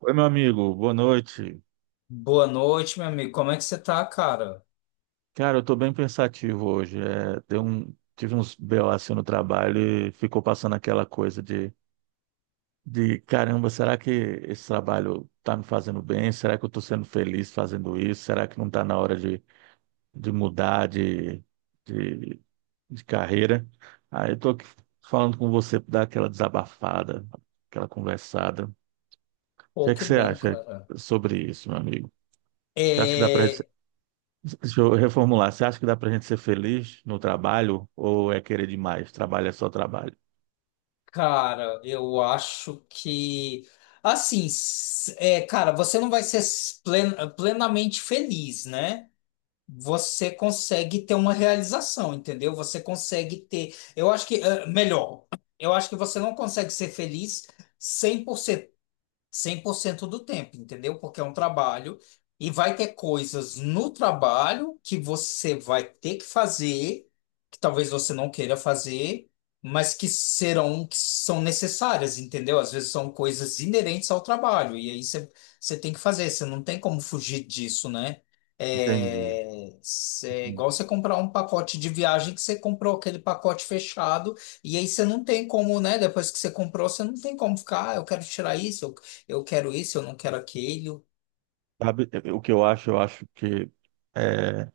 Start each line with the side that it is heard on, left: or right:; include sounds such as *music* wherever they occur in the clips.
right: Oi, meu amigo, boa noite.
left: Boa noite, meu amigo. Como é que você tá, cara?
right: Cara, eu tô bem pensativo hoje. Tive uns BO assim no trabalho e ficou passando aquela coisa de caramba, será que esse trabalho tá me fazendo bem? Será que eu tô sendo feliz fazendo isso? Será que não tá na hora de mudar de, de carreira? Aí eu tô aqui falando com você pra dar aquela desabafada, aquela conversada. O que
left: Pô,
right: é que
left: que
right: você
left: bom,
right: acha
left: cara.
right: sobre isso, meu amigo? Você acha que dá para
left: É,
right: Deixa eu reformular. Você acha que dá pra gente ser feliz no trabalho ou é querer demais? Trabalho é só trabalho.
left: cara, eu acho que. Assim, é, cara, você não vai ser plenamente feliz, né? Você consegue ter uma realização, entendeu? Você consegue ter. Eu acho que. Eu acho que você não consegue ser feliz 100%. 100% do tempo, entendeu? Porque é um trabalho e vai ter coisas no trabalho que você vai ter que fazer, que talvez você não queira fazer, mas que são necessárias, entendeu? Às vezes são coisas inerentes ao trabalho e aí você tem que fazer, você não tem como fugir disso, né?
right: Entendi,
left: É, é igual
right: entendi.
left: você comprar um pacote de viagem que você comprou aquele pacote fechado e aí você não tem como, né? Depois que você comprou, você não tem como ficar, ah, eu quero tirar isso, eu quero isso, eu não quero aquilo.
right: Sabe, o que eu acho? Eu acho que eh,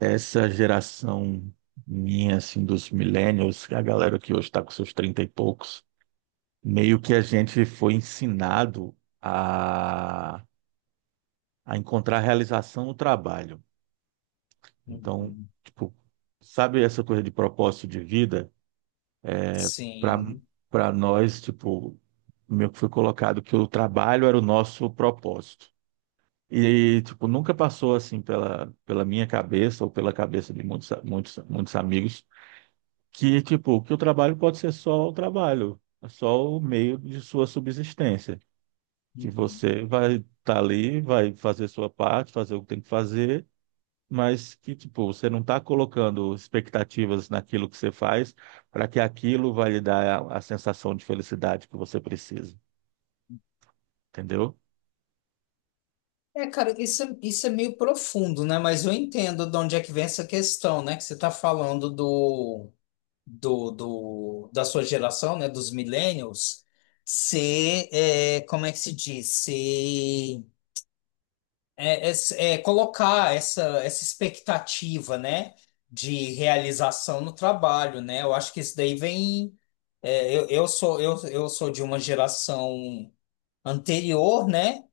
right: essa geração minha, assim, dos millennials, a galera que hoje está com seus 30 e poucos, meio que a gente foi ensinado a, a encontrar realização no trabalho. Então,
left: Uhum.
right: tipo, sabe essa coisa de propósito de vida? para
left: Sim.
right: Para nós, tipo, meio que foi colocado que o trabalho era o nosso propósito. E, tipo, nunca passou, assim, pela minha cabeça ou pela cabeça de muitos, muitos, muitos amigos que, tipo, que o trabalho pode ser só o trabalho, é só o meio de sua subsistência. Que
left: Uhum.
right: você vai estar ali, vai fazer sua parte, fazer o que tem que fazer, mas que, tipo, você não está colocando expectativas naquilo que você faz para que aquilo vai lhe dar a sensação de felicidade que você precisa, entendeu?
left: É, cara, isso é meio profundo, né? Mas eu entendo de onde é que vem essa questão, né? Que você está falando da sua geração, né? Dos millennials, como é que se diz? Ser é colocar essa expectativa, né, de realização no trabalho, né? Eu acho que isso daí vem. Eu sou de uma geração anterior, né?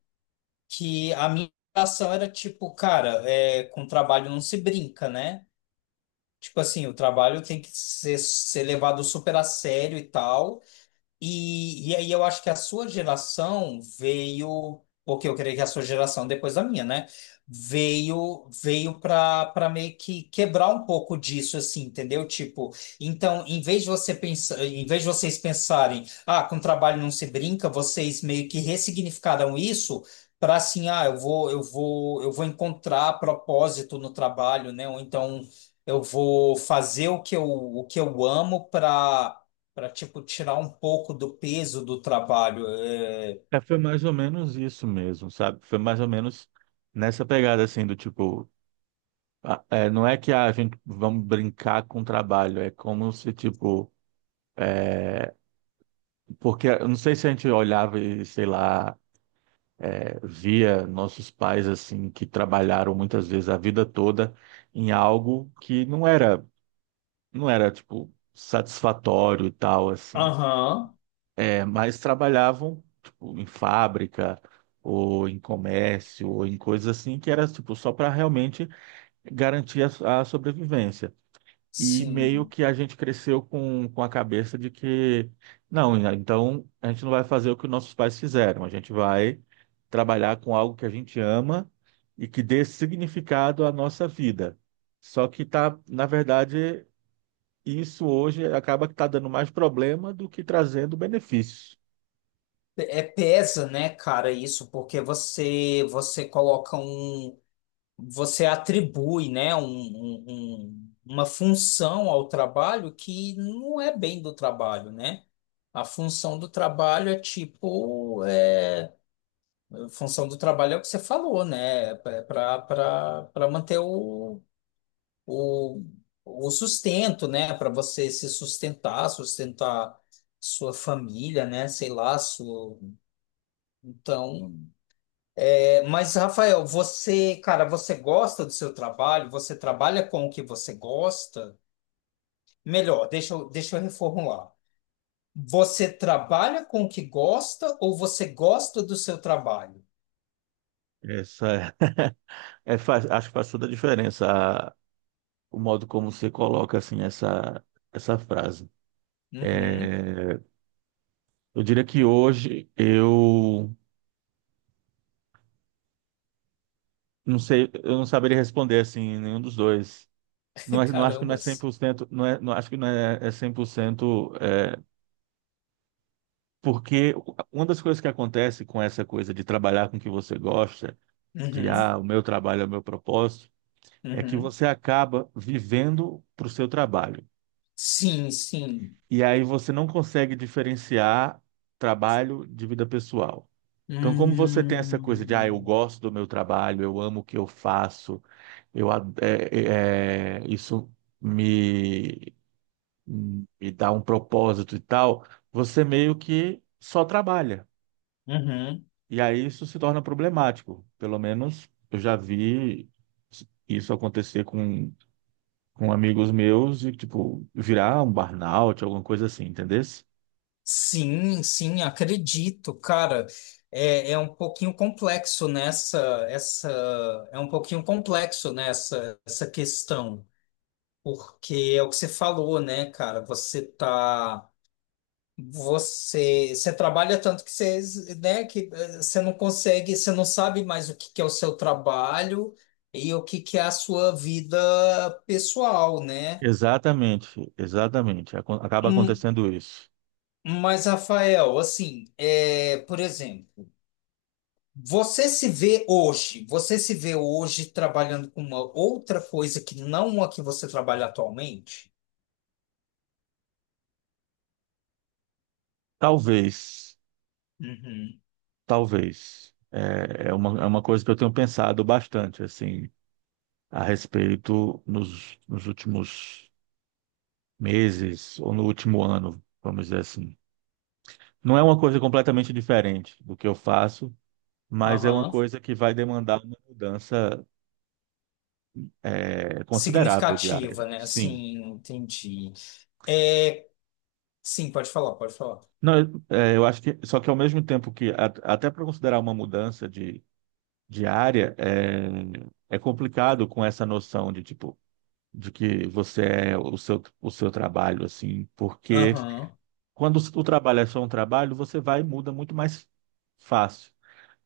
left: Que a minha geração era tipo, cara, com trabalho não se brinca, né? Tipo assim, o trabalho tem que ser levado super a sério e tal. E aí eu acho que a sua geração veio, porque eu creio que a sua geração depois da minha, né? Veio para meio que quebrar um pouco disso assim, entendeu? Tipo, então, em vez de você pensar, em vez de vocês pensarem, ah, com trabalho não se brinca, vocês meio que ressignificaram isso para assim, ah, eu vou encontrar propósito no trabalho, né? Ou então eu vou fazer o que eu amo para tipo tirar um pouco do peso do trabalho. É.
right: É, foi mais ou menos isso mesmo, sabe? Foi mais ou menos nessa pegada, assim, do tipo, não é que ah, a gente vamos brincar com o trabalho, é como se, tipo, porque eu não sei se a gente olhava e, sei lá, é, via nossos pais, assim, que trabalharam muitas vezes a vida toda em algo que não era, tipo, satisfatório e tal, assim.
left: Aham.
right: É, mas trabalhavam, tipo, em fábrica ou em comércio ou em coisas assim, que era, tipo, só para realmente garantir a sobrevivência. E meio
left: Sim.
right: que a gente cresceu com a cabeça de que, não, né, então a gente não vai fazer o que nossos pais fizeram, a gente vai trabalhar com algo que a gente ama e que dê significado à nossa vida. Só que tá, na verdade, e isso hoje acaba que está dando mais problema do que trazendo benefícios.
left: É pesa, né, cara, isso, porque você atribui, né, uma função ao trabalho que não é bem do trabalho, né? A função do trabalho é tipo, a função do trabalho é o que você falou, né? Para manter o, o sustento, né? Para você se sustentar, sustentar sua família, né? Sei lá, sua. Então, mas Rafael, cara, você gosta do seu trabalho? Você trabalha com o que você gosta? Melhor, deixa eu reformular. Você trabalha com o que gosta ou você gosta do seu trabalho?
right: Essa é, acho que faz toda a diferença a- o modo como você coloca assim essa frase.
left: Uhum.
right: É, eu diria que hoje eu não sei, eu não saberia responder assim nenhum dos dois.
left: *laughs*
right: Não acho que não é cem
left: Carambas.
right: por cento não é, não acho que não é, é 100% é, porque uma das coisas que acontece com essa coisa de trabalhar com o que você gosta, de
left: Uhum.
right: ah, o meu trabalho é o meu propósito, é que
left: Uhum.
right: você acaba vivendo para o seu trabalho.
left: Sim, sim.
right: E aí você não consegue diferenciar trabalho de vida pessoal. Então, como você tem essa coisa de, ah, eu
left: Hum.
right: gosto do meu trabalho, eu amo o que eu faço, eu, ad- é- é- é, isso me, me dá um propósito e tal, você meio que só trabalha.
left: Uhum.
right: E aí isso se torna problemático. Pelo menos eu já vi isso acontecer com amigos meus e, tipo, virar um burnout, alguma coisa assim, entendesse?
left: Sim, sim, acredito, cara. É, é um pouquinho complexo nessa, essa, é um pouquinho complexo nessa, essa questão, porque é o que você falou, né, cara? Você trabalha tanto que você, né, que você não consegue, você não sabe mais o que que é o seu trabalho e o que que é a sua vida pessoal, né?
right: Exatamente, exatamente. Acaba
left: Hum.
right: acontecendo isso.
left: Mas, Rafael, assim, por exemplo. Você se vê hoje trabalhando com uma outra coisa que não a que você trabalha atualmente?
right: Talvez,
left: Uhum.
right: talvez. É, é uma coisa que eu tenho pensado bastante, assim, a respeito nos últimos meses ou no último ano, vamos dizer assim. Não é uma coisa completamente diferente do que eu faço, mas é uma
left: Aham.
right: coisa que vai demandar uma mudança, é, considerável diária.
left: Significativa, né?
right: Sim.
left: Assim, entendi. É, sim, pode falar, pode falar.
right: Não, é, eu acho que, só que ao mesmo tempo que, até para considerar uma mudança de área, é, é complicado com essa noção de, tipo, de que você é o seu trabalho, assim, porque
left: Aham.
right: quando o trabalho é só um trabalho, você vai e muda muito mais fácil.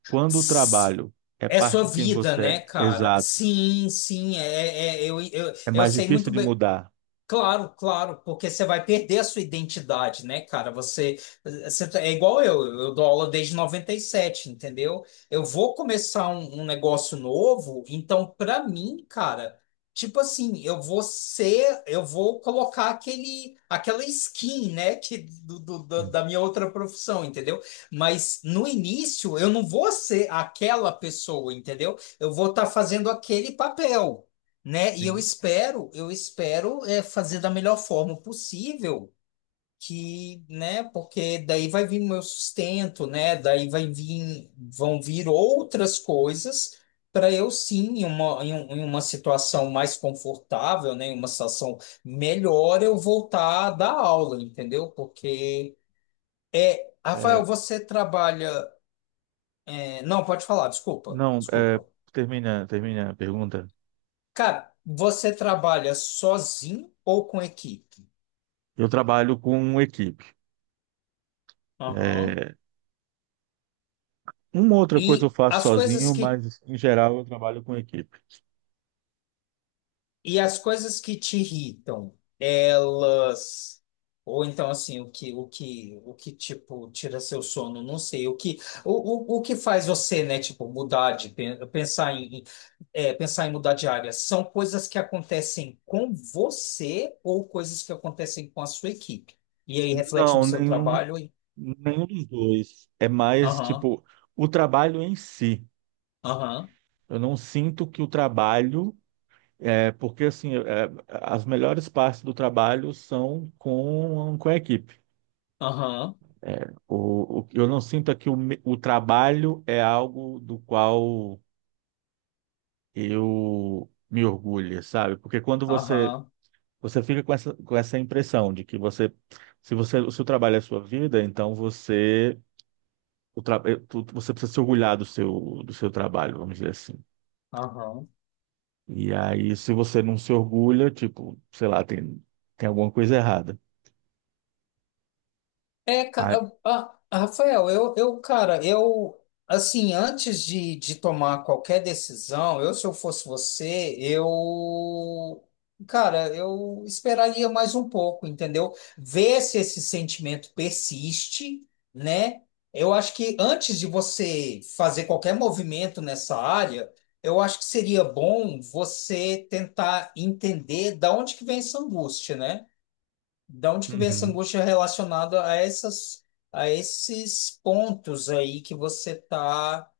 right: Quando o
left: S-
right: trabalho é
left: É
right: parte
left: sua
right: de quem
left: vida,
right: você
left: né,
right: é,
left: cara?
right: exato,
left: Sim, sim, é, é- eu, eu,
right: é
left: eu
right: mais
left: sei muito
right: difícil de
left: bem.
right: mudar.
left: Claro, claro, porque você vai perder a sua identidade, né, cara? Você tá, é igual eu, dou aula desde 97, entendeu? Eu vou começar um negócio novo, então pra mim, cara, tipo assim, eu vou colocar aquela skin, né, que da minha outra profissão, entendeu? Mas no início eu não vou ser aquela pessoa, entendeu? Eu vou estar fazendo aquele papel, né? E eu
right: Sim.
left: espero, eu espero fazer da melhor forma possível, que, né? Porque daí vai vir meu sustento, né? Daí vai vir, vão vir outras coisas para eu sim, em uma situação mais confortável, né? Em uma situação melhor, eu voltar a dar aula, entendeu? Porque, Rafael,
right: É,
left: você trabalha. Não, pode falar, desculpa,
right: não, é,
left: desculpa.
right: termina, termina a pergunta.
left: Cara, você trabalha sozinho ou com equipe?
right: Eu trabalho com equipe.
left: Aham.
right: É, uma outra coisa eu
left: E
right: faço
left: as coisas
right: sozinho,
left: que
right: mas em geral eu trabalho com equipe.
left: e as coisas que te irritam, elas, ou então assim, o que tipo tira seu sono, não sei, o, que o que faz você, né, tipo mudar de pensar em mudar de área, são coisas que acontecem com você ou coisas que acontecem com a sua equipe? E aí reflete no
right: Não,
left: seu
right: nenhum,
left: trabalho e
right: nenhum dos dois. É mais
left: aham,
right: tipo o trabalho em si.
left: aham,
right: Eu não sinto que o trabalho é porque assim é, as melhores partes do trabalho são com a equipe.
left: aham,
right: Eu não sinto é que o trabalho é algo do qual eu me orgulho, sabe? Porque quando
left: aham,
right: você
left: aham.
right: Você fica com essa impressão de que você, se o trabalho é a sua vida, então você, o tra, eh, tu- você precisa se orgulhar do seu trabalho, vamos dizer assim.
left: Aham.
right: E aí, se você não se orgulha, tipo, sei lá, tem alguma coisa errada.
left: É,
right: Ah,
left: a- Rafael, cara, eu, assim, antes de tomar qualquer decisão, eu, se eu fosse você, eu, cara, eu esperaria mais um pouco, entendeu? Ver se esse sentimento persiste, né? Eu acho que antes de você fazer qualquer movimento nessa área, eu acho que seria bom você tentar entender da onde que vem essa angústia, né? Da onde que vem essa
right: uhum.
left: angústia relacionada a essas, a esses pontos aí que você tá,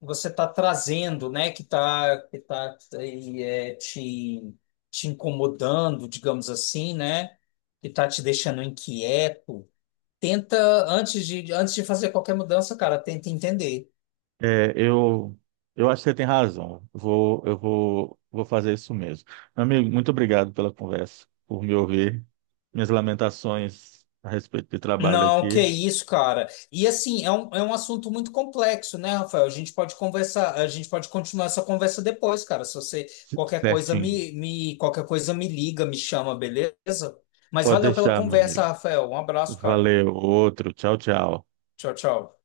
left: você tá trazendo, né? Que tá aí, te incomodando, digamos assim, né? Que tá te deixando inquieto. Tenta, antes de, fazer qualquer mudança, cara, tenta entender.
right: É, eu acho que você tem razão. Vou fazer isso mesmo. Meu amigo, muito obrigado pela conversa, por me ouvir. Minhas lamentações a respeito de trabalho
left: Não, que
right: aqui,
left: isso, cara. E assim, é um assunto muito complexo, né, Rafael? A gente pode conversar, a gente pode continuar essa conversa depois, cara. Se você qualquer coisa
right: certinho.
left: me qualquer coisa me liga, me chama, beleza? Mas
right: Pode
left: valeu pela
right: deixar, meu
left: conversa,
right: amigo.
left: Rafael. Um abraço, cara.
right: Valeu, outro. Tchau, tchau.
left: Tchau, tchau.